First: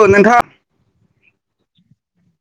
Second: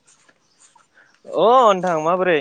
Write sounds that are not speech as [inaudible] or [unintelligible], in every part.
औ नोंथां अ थां माबोरै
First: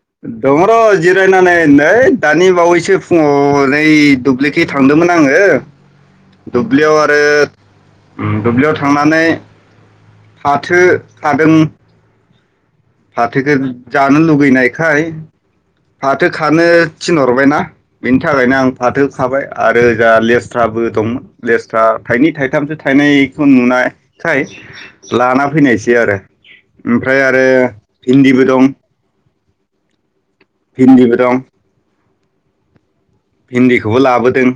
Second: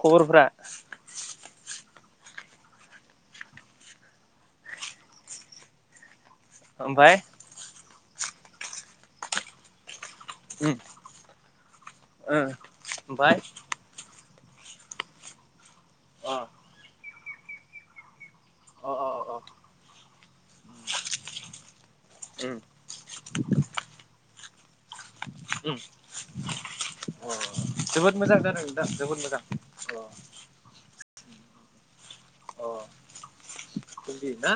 खबरफ्रा दङ र' जिरायनानै नै । दानि बावैसो फुङाव नै दुब्लिखै थांदोंमोन आंङो । दुब्लियाव ओमफाय आरो दुब्लियाव थांनानै फाथो ओ थादों ओमफाय फाथोखो जानो लुब गैनायखाय फाथो अ खानो थिनरहबायना बि थाखायनो आं अ फाथो अ अ खाबाय आरो जाहा लेस्राबो दंमोन लेस्रा थाइनै उम थाइथामसो थाइनायखो नुनायखाय [inaudible] लाना उम फैनायसै आरो ओमफ्राय अ आरो जोबोद मोजां इन्दिबो जादों दं नोंथां जोबोद मोजां अ भिन्दीबो दं अ हिन्दीखौबो बिदि लाबोदों ना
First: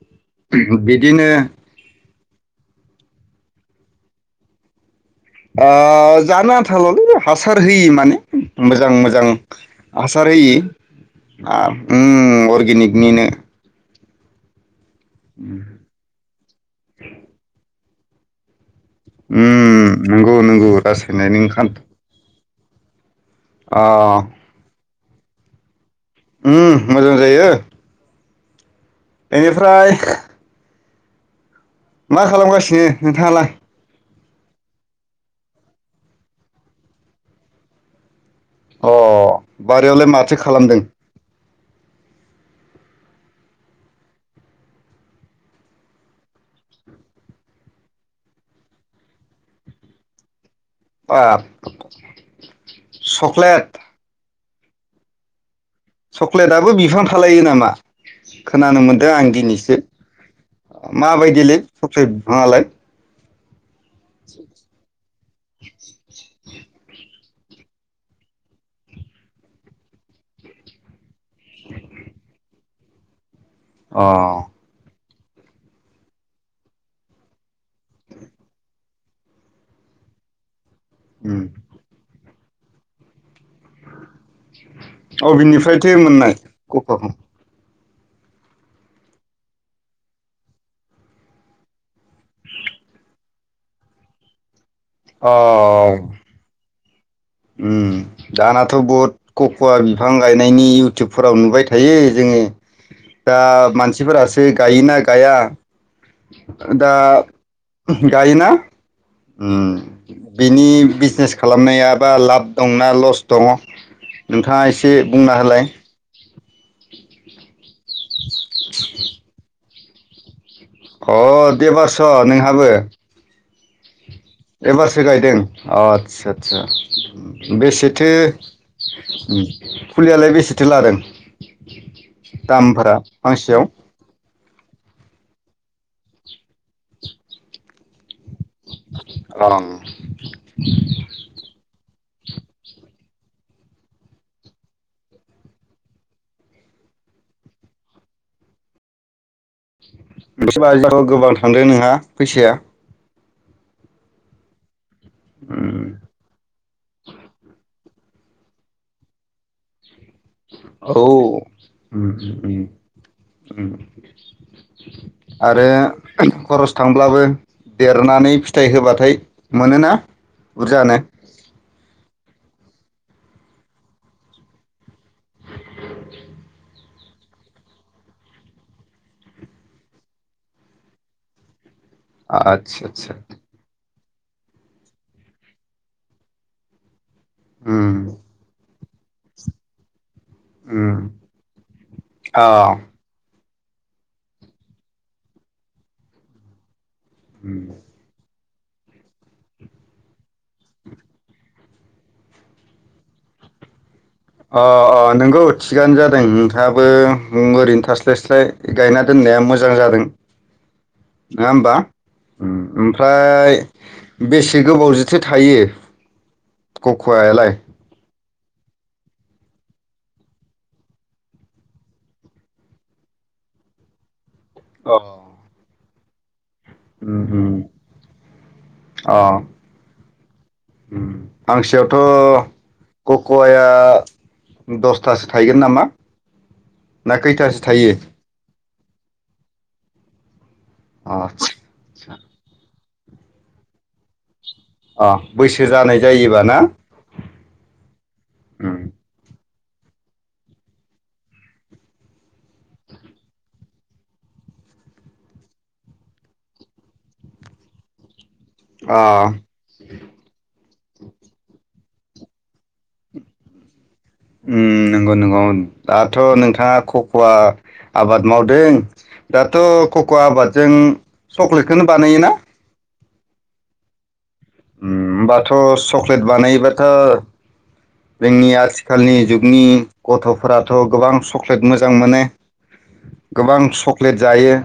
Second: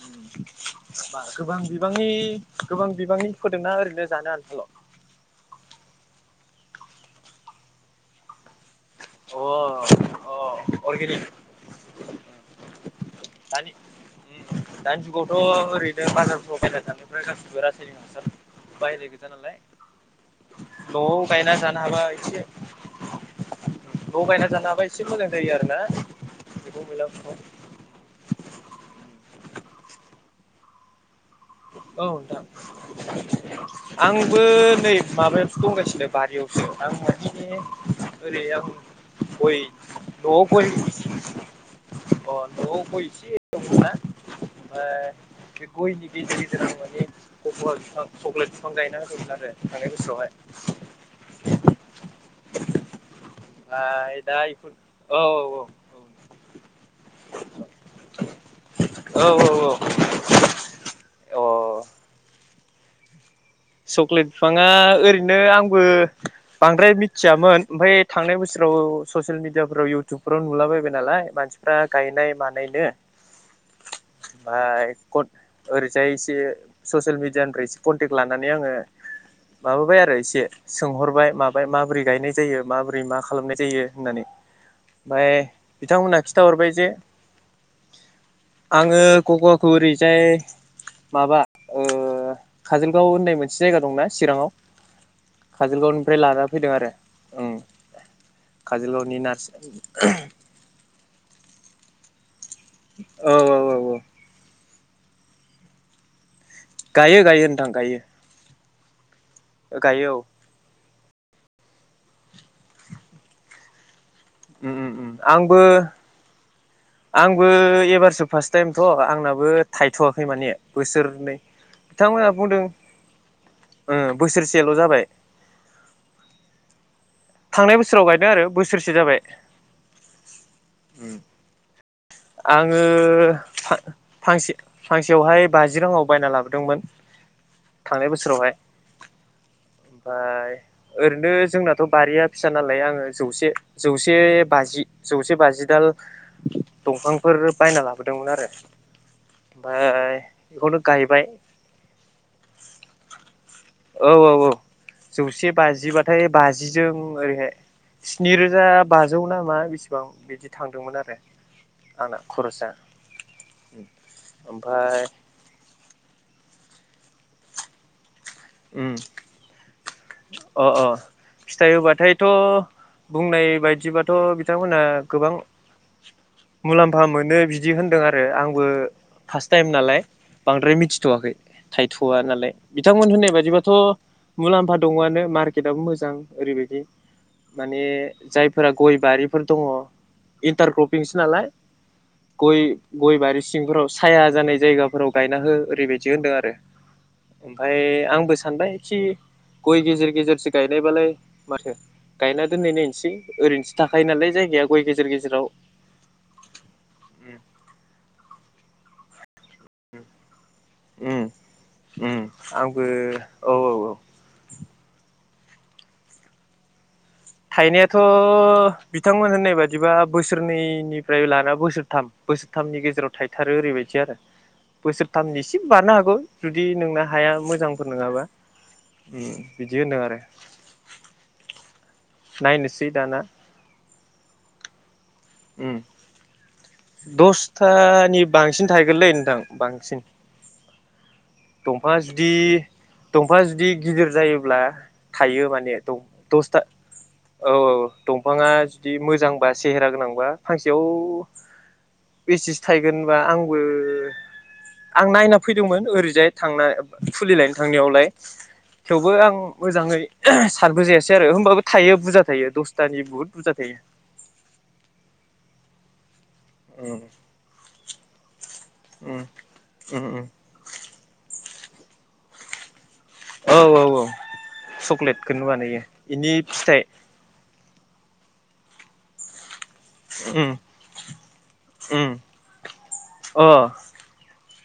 उम बा बिदिनो गोबां बिबांनि गोबां बिबांनि फोदोंना ओरैनो जानो आनथाल' आ जानो आनथाल'लै हासार होयि माने मोजां मोजां अ हासार होयि अ अर्गेनिक उम अरगेनिक मिनो दानि दानि जुगावथ' ओरैनो बाजारफ्राव बायना [unintelligible] [unintelligible] बायनाय गोजा नालाय उम नंगौ नंगौ न'आव रासायनारि गायना ओंखाम जानो हाबा एसे अ न'आव गायना जानो हाबाय एसे मोजां जायो आरो ना उम एम्फौ मोजां एनलाफोरखौ जायो एनिफ्राय औ मा नोंथां खालामगासिनो नोंथाङालाय आंबो नै माबायावसो दंगासिनो बारियावसो आं माने ओरै आं अ गय बारियावलाय माथो न'आव गय खालामदों अ न'आव गय [unintelligible] दङ'ना ओमफाय बे गयनि बिजि जो माने फकवा बिफां चक्लेट बिफां गायना होदोंमोन आरो थांनाय बोसोरावहाय बाब सक्लेट ओमफ्राय दा बेफोर औ औ औ चक्लेटआबो बिफां थालायो नामा खोनानो मोनदों आं औ दिनैसो औ मा औ बायदिलै अ सबसे बिफाङालाय? चक्लेट बिफाङा ओरैनो आंबो बांद्राय मि थियामोन ओमफाय थांनाय बोसोराव ससियेल मिडियाफ्राव इउटुबफोराव नुलाबायबाय नालाय मानसिफ्रा गायनाय मानायनो अ बाय कट ओरैजाय एसे ससियेल मिडियानिफ्राय एसे कनटेक्ट लान नानै आङो माबाबाय आरो एसे सोंहरबाय उम माबाय माबोरै गायनाय जायो माबोरै मा खालामनाय जायो होननानै ओमफ्राय अबेनिफ्रायथो बिथांमोनहा मोननाय खिन्थाहरबाय जे कफाखौ? आङो कक'आखौ ओरैजाय माबा ओ काजोल गाव होननाय मोनसे जायगा दंना चिराङाव? औ काजोलगावनिफ्राय लाना फैदों आरो ओं उम दानाथ' बहुत काजलगावनि नार्स कक'वा बिफां गायनायनि इउटुबफोराव नुबाय थायो जोङो औ दा औ औ औ मानसिफोरासोग गायो ना गाया ओ दा गायो गायो नोंथां गायो गायोना? गायो उम औ बेनि बिज हेस खालामनायाब बा लाब दंना लस दङ? नोंथाङा एसे बुंना होलाय? आंबोइ एबारसो फार्स्ट टाइम थ' आंनाबो थायथ'वाखै माने अ बोसोरनै देबारस' नोंहाबो ओब एबारसो गायदों अ आतसा आतसा उम थांनाय बोसोराव बेसेथो गायदों आरो बोसोरसे जाबाय उम फुलियालाय बेसेथो लादों? आङो दामफोरा फांसेयाव? फांसे फांसेयावहाय बाजि रांआव बायना लाबोदोंमोन थांनाय बोसोरावहाय। अ ओमफाय ओरैनो जोंनाथ थ' बारिया फिसा नालाय आङो जौसे जौसे बाजि जौसे बाजिदाल दंफांफोर बायना लाबोदोंमोन आरो ओमफाय बेखौनो [unintelligible] गायबाय गोबां थांदों नोंहा फैसाया औ औ औ जौसे उम बाजिबाथाय बाजिजों ओरैहाय स्नि रोजा बाजौ नामा बिसि औ उम आंना खरसा उम‌‌ उम ओमफाय आरो खरस थांब्लाबो देरनानै फिथाइ उम होबाथाय मोनोना बुरजानो? थ' बुंनाय बायदिबाथ' बिथांमोनहा गोबां मुलाम्फा मोनो बिदि होनदों आरो आंबो फार्स्ट टाइम नालाय बांद्राय मिथिथ'वाखै। थायथ'आ नालाय आदसा बिथांमोन आदसा होननाय बाथ' मुलाम्फा दङआनो मार्केटआबो मोजां ओरैबायादि। माने उम जायफोरा गय बारिफोर दङ इन्टार उम क्रपिंसो नालाय अ गय गय बारि सिंफोराव साया जानाय जायगाफोराव गायना हो ओरैबायदि होनदों आरो। ओमफाय आं आंबो सानबाय खि गय गेजेर गेजेरसो गायनायबालाय माथो गायना दोननाय नायनोसै ओरैनोसो थाख अ अ नोंगौ थिगानो जादों नोंथाङाबो ओरैनो थास्लायस्लाय गायना दोननाया मोजां जादों। उम नोङा होमबा? उम आंबो औ ओमफ्राय औ औ बेसे गोबाव जोथो थायो? कक'वायालाय? थायनायाथ' बिथांमोन होननाय बादिबा बोसोरनैनिफ्राय लाना बोसोरथाम बोसोरथामनि गेजेराव थायथारो ओरैबायदि आरो। अ बोसोरथामनि इसे बारनो हागौ [unintelligible] जुदि नोंना उम हाया उम मोजांफोर नोङाबा अ बिदि होनदों आरो। थ' नायनोसै दाना कक'वाया दस खुथासो थायगोन उम नामा! ना खैथासो थायो दसथानि बां बांसिन थाहैगोनलै नोंथां बांसिन। दंफाङा आदसा जुदि दंफाङा जुदि गिदिर जायो अब्ला अ थायो बैसो माने जानाय जायोबा ना द-दसता औ औ दंफां उम जुदि मो बा सेहेरा गोनांबा फांसेयाव बेसेसो थायगोन होनबा आंबो आं नायना फैदोंमोन ओरैजाय थांना फुलि लायनो थांनायावलाय‌। अ थेवबो आं मोजाङै सारबोजायासै आरो होमबाबो थाइयो बुरजा थाइयो दसथानि बुहुत बुरजा थाइयो। ओम नोंगौ नोंगौ ओम आथ दाथ' नोंथाङा उम खख'वा आबाद मावदों उम दाथ' उम खख'वा उम आबादजों चक्लेटखौनो बानायोना? औ औ औ। ओम चक्लेटखौनो होमबाथ' बानायो सक्लेट इनि फिथाइ बानायबाथ' जोंनि आथिखालनि जुग नि उम गथ'फोराथ' गोबां सक्लेट मोजां उम मोनो अ गोबां चक्लेट जायो।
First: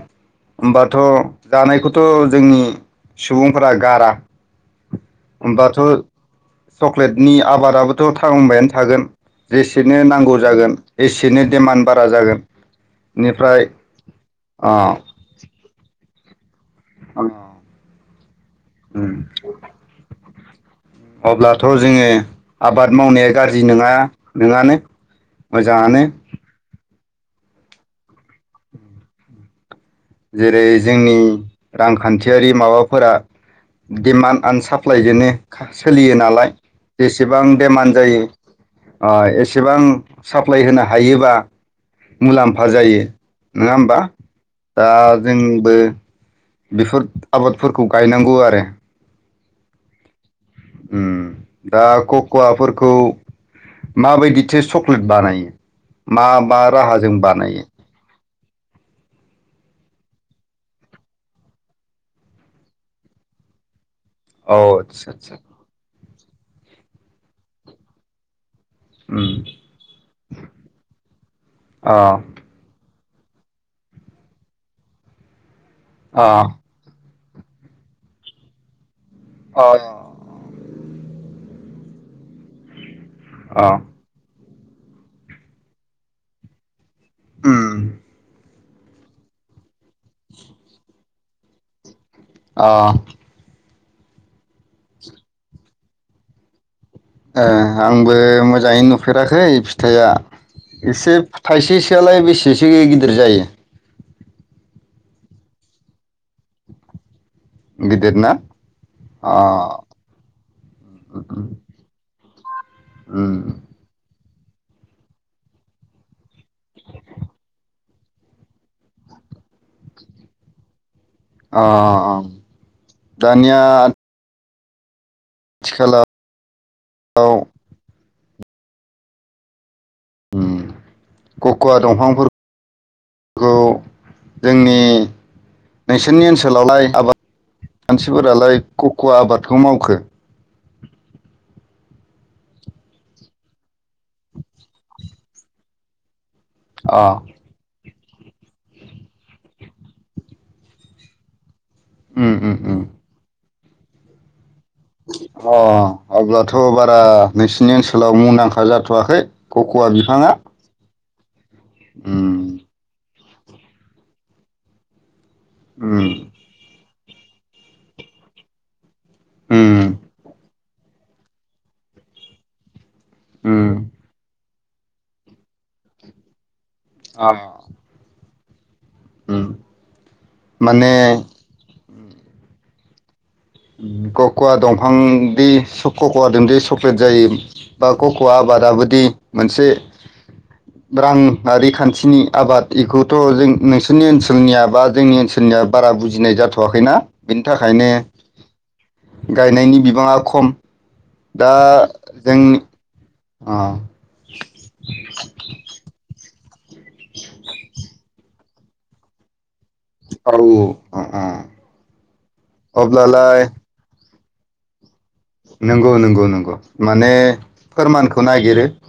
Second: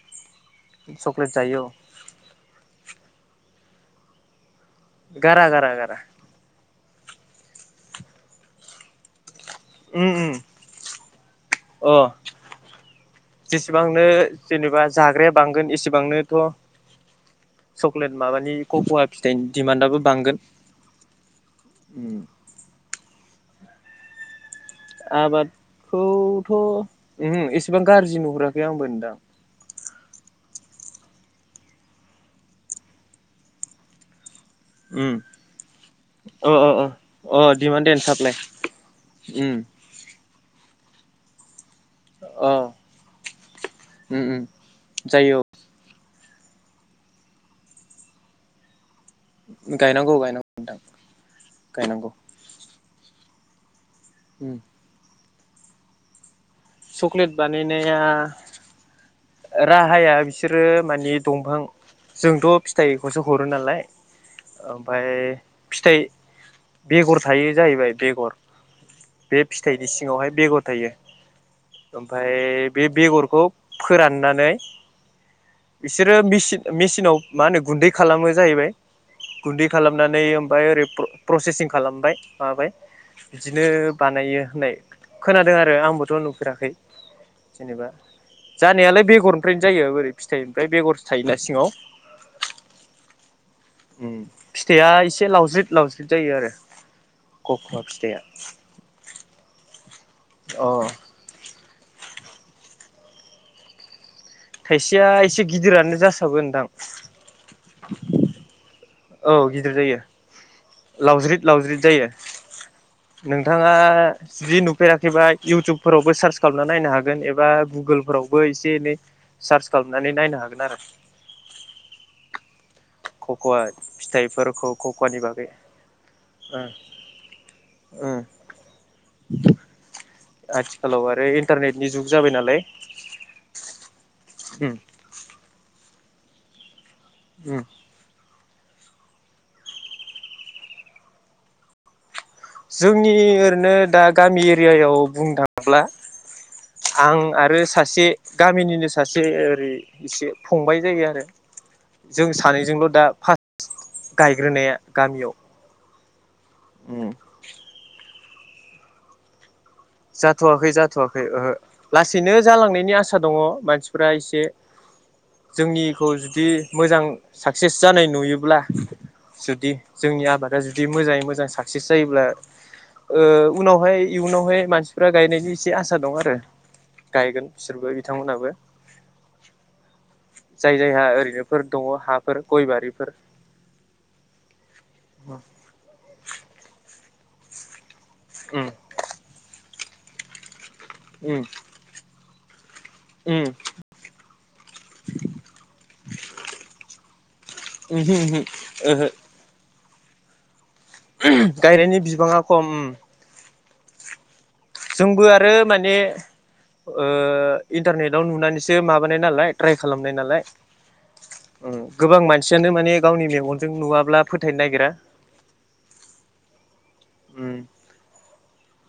होमबाथ' चक्लेट जायो औ जानायखौथ' जोंनि सुबुंफोरा गारा। गारा गारा गारा। होमबाथ' चक्लेटनि आबादाबो थ' थांबायानो थागोन। जेसेनो उम उम नांगौ जागोन एसेनो डिमान्ड अ बारा जागोन बेनिफ्राय जेसेबांनो ओ थ' चक्लेट माबानि कक'वा फिथाइनि दिमान्डआबो बांगोन। अब्लाथ' जोंङो उम आबाद मावनाया गाज्रि नोङा। आबादखौथ' ओहो एसेबां गाज्रि नुहुराखै आंबोदां। जेरै जोंनि रांखान्थियारि माबाफोरा डिमान्ड उम आनसाप्लाइजोंनो सोलियो नालाय अ अ अ अ जेसेबां डिमान्ड डेमान्ड एन्ड जायो साप्लाइ आ उम एसेबां साप्लाय होनो हायोबा अ मुलाम्फा जायो नङा होमबा? उम उम आ जायो औ जोंबो बेफोर आबादफोरखौ गायनांगौ आरो। गायनांगौ गायनांगौ। नोंथां ओम दा गायनांगौ खक'वाफोर खौ माबायदिथो चक्लेट बानायो? मा मा राहाजों चकलेट बानायो बानायनाया राहाया बिसोरो मानि दंफां जोंथ' फिथाइखौसो हरो नालाय औ ओमफाय आदसा आदसा फिथाइ बेगर थायो जाहैबाय बेगर उम बे फिथाइनि सिङावहाय बेगर थायो अ ओमफाय बे बेगरखौ फोराननानै बिसोरो अ मेसिन मेचिनाव मा होनो गुन्दै खालामो जाहैबाय अ गुन्दै खालामनानै ओमफाय ओरै प्रसेसिंखौ खालामबाय माबाय बिदिनो अ बानायो होननाय खोनादों आरो आंबोथ' नुफेराखै उम जेनेबा जानायालाय बेगरनिफ्रायनो जायो बोरै फिथाइनिफ्राय बेगरसो थायोना सिङाव अह ओम फिथाइआ एसे लावज्रिद लावज्रिद जायो आरो गख'वा ए आंबो फिथाइया मोजाङैनो नुफेराखै फिथाइआ अ एसे थाइसे फिथायालाय बेसेसो गिदिर जायो थाइसेया एसे गिदिरानो जासाबो नोंथां गिदिर ना अ औ गिदिर जायो लावज्रिद लावज्रिद जायो। उम अ नोंथाङा ज्रि नुफेराखैबा इउटुबफोरावबो सार्च खालामना नायनो हागोन एबा गुगोलफोरावबो एसे एनै सार्च खालामनानै नायनो हागोन आरो अह खख'वा फिथाइफोर खौ खौ खखानि बागै आथिखालाव उम उम [inaudible] खख'वा जाबाय नालाय दंफांफोरखौ उम जोंनि नोंसोरनि ओनसोलावलाय आबाद उम मानसिफोरालाय खक'व आबादखौ मावखो जोंनि ओरैनो दा गामि एरियायाव बुंनो थाङोब्ला अ आं आरो सासे गामिनिनो सासे ओरै इसे फंबाय जायो आरो। उम जों उम उम सानैजोंल' दा फार गाय ग्रोनाया गामियाव। आब्ला थ'। बारा उम नोंसिनि ओनसोलाव मु दांखा जाथ'वाखै। खख'वा बिफाङा। थ'वाखै ओहो। लासैनो उम जालांनायनि आस आसा दङ मानसिफ्रा एसे। उम जोंनिखौ जुदि मोजां। साक्सेस जानाय नुयोब्ला। जुदि उम जोंनि आबादा जुदि बिदि मोजाङै मोजां साक्सेस जायोब्ला। ओ उम उनावहाय इयुनावहाय फ्रा गायनायनि इसे आसा दंङो आरो। अ गायगोन बिसोरबो बिथांमोनहाबो। उम। जाय माने जायहा ओरैनोफोर दङ हाफोर गय बारि। फोर क'कवा दं फां दि सख क'कवा दोंदि सख फोजायो। बा क'कवा आबादाबदि मोनसे उम रांआ'रि खान्थिनि आबाद। बेखौथ' उम जों नोंसोरनि ओनसोलनिया बा जोंनि ओनसोलनिया बारा बुजिनाय जाथ'वाखैना । बेनि थाखायनो उमहो उमहो ओहो। गायनायनि बिबाङा खम गायनायनि बिबाङा खम ओम । आ। जोंबो आरो माने ओ इन्टारनेटाव नुनानैसो माबानाय नालाय । ट्राइ खालामनाय औ नालाय अ अ ओ गोबां मानसियानो माने गावनि अब्लालाय मेगनजों नुवाब्ला फोथायनो नागिरा नोंगौ नोंगौ नोंगौ माने उम फोरमानखौ नागिरो ‌।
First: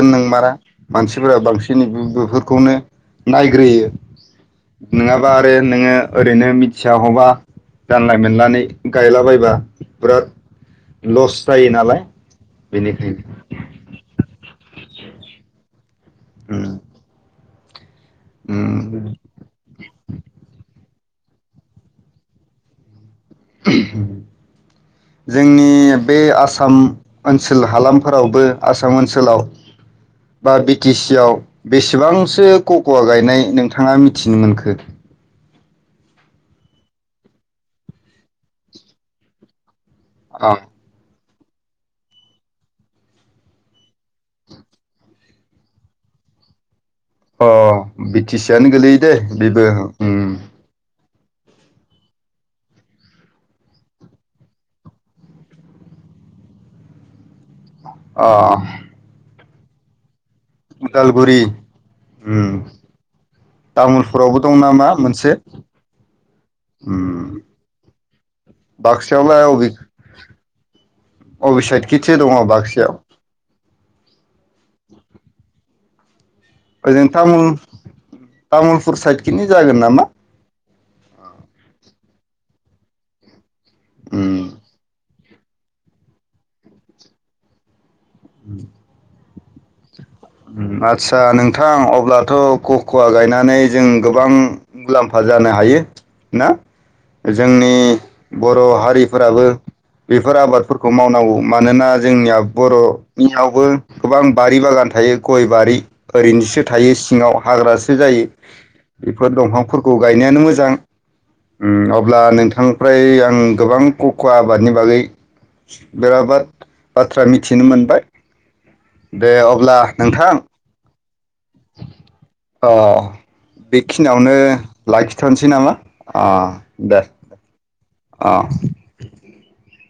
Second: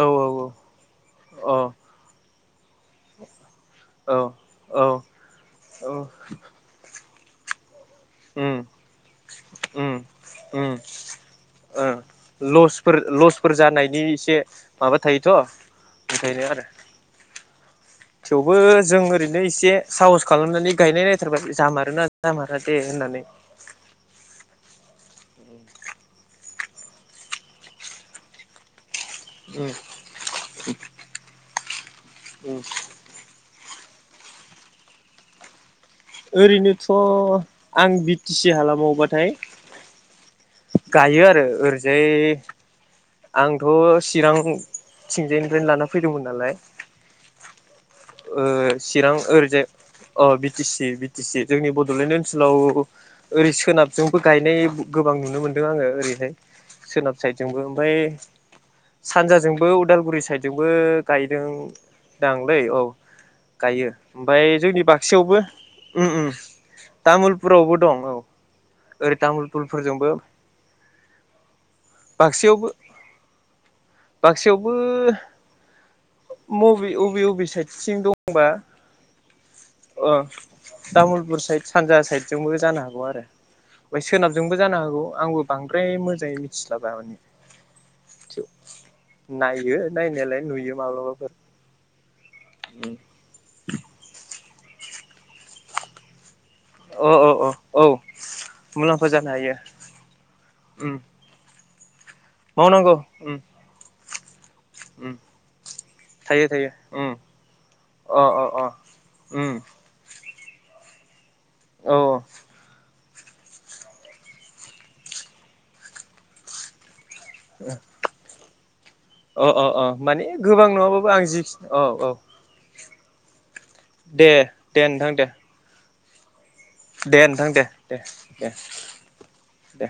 औ औ नोंमारा मानसिफोरा औ बांसिन इदिबाफोर खौनो नायग्रोयो अ औ नोङाबा आरो औ नोङो ओरैनो मिथिया हबा जानला उम मोनलानि गायलाबायबा उम बिराद उम लस' जायो । ओ नालाय। लस'फोर बेनिखायनो लस'फोर जानायनि इसे माबा थायोथ' बेखायनो उम आरो। थेवबो जों उम ओरैनो एसे साहस खालामनानै गायनाय नायो । सोरबा जामारोना जामारा दे होननानै? जोंनि बे आसाम ओनसोल हालामफोरावबो आसा म ओनसोलाव उम बा बिटि सि आव बेसेबांसो कक'वा गायनाय नों थाङा मिथिनो मोनखो? ओरैनोथ' आं बि टि सि हालामावबाथाय आ। हायो आरो ओरैजाय आंथ' चिरां थिंजायनिफ्रायनो लाना फैदोंमोन नालाय। अ। बि टि ओ सि आनो गोलैयो दे चिरां बेबो ओरैजाय उम अ बि टि सि जोंनि बड'लेण्ड ओनसोलाव ओरै सोनाबजोंबो गायनाय बो गोबां नुनो मोनदों आङो ओरैहाय सोनाब साइदजोंबो ओमफ्राय अ सानजाजों बो उदालगुरि साइड जोंबो उदालगुरि गायदों उम दांलै औ । गायो तामुलपुरावबो ओमफाय दं जोंनि नामा मोनसे बाक्सायावबो उम उम उम तामुलपुरावबो दं औ ओरै बाक्सायावलाय अबे तामुलपुरफोरजोंबो अबे साइडखिथो दङ बाक्सायावबो बाक्सायाव बांक्सा यावबो मबे ओजों अबे अबे साइड थिं दंबा । खिनि जागोन नामा? तामुलपुर साइद सानजा साइदजोंबो जानो हागौ आरो। उम सोनाबजोंबो जानो हागौ । आंबो बांद्राय मोजाङै मिथिस्लाबा माने । उम। नायो नायनायालाय नुयो उम आदसा माब्लाबाफोर नोंथां अब्लाथ' खख'वा गायनानै जों गोबां मुलाम्फा जानो हायो ना। अ अ अ जोंनि औ बर' मुलाम्फा जानो हारिफोराबो हायो बेफोर आबादफोरखौ उम मावनांगौ मानोना जोंनिया मावनांगौ उम बर'नियावबो गोबां बारि बागान उम थायो । गय बारि ओरैनोसो थायो सिङाव हाग्रासो जायो। अ अ अ बेफोर उम दंफांफोरखौ गायनायानो मोजां । उम औ औ अब्ला नोंथांनिफ्राय आं गोबां क'क'वा आबादनि बागै बेरा बा बाथ्रा मिथिनो मोनबाय। दे अ अ अब्ला अ माने नोंथां गोबां नङाबाबो बो आं जिखि औ औ। अ। दे बेखिनियावनो दे नोंथां दे लाखिथ'नसै नामा? अ। दे नोंथां दे । दे अ दे। दे।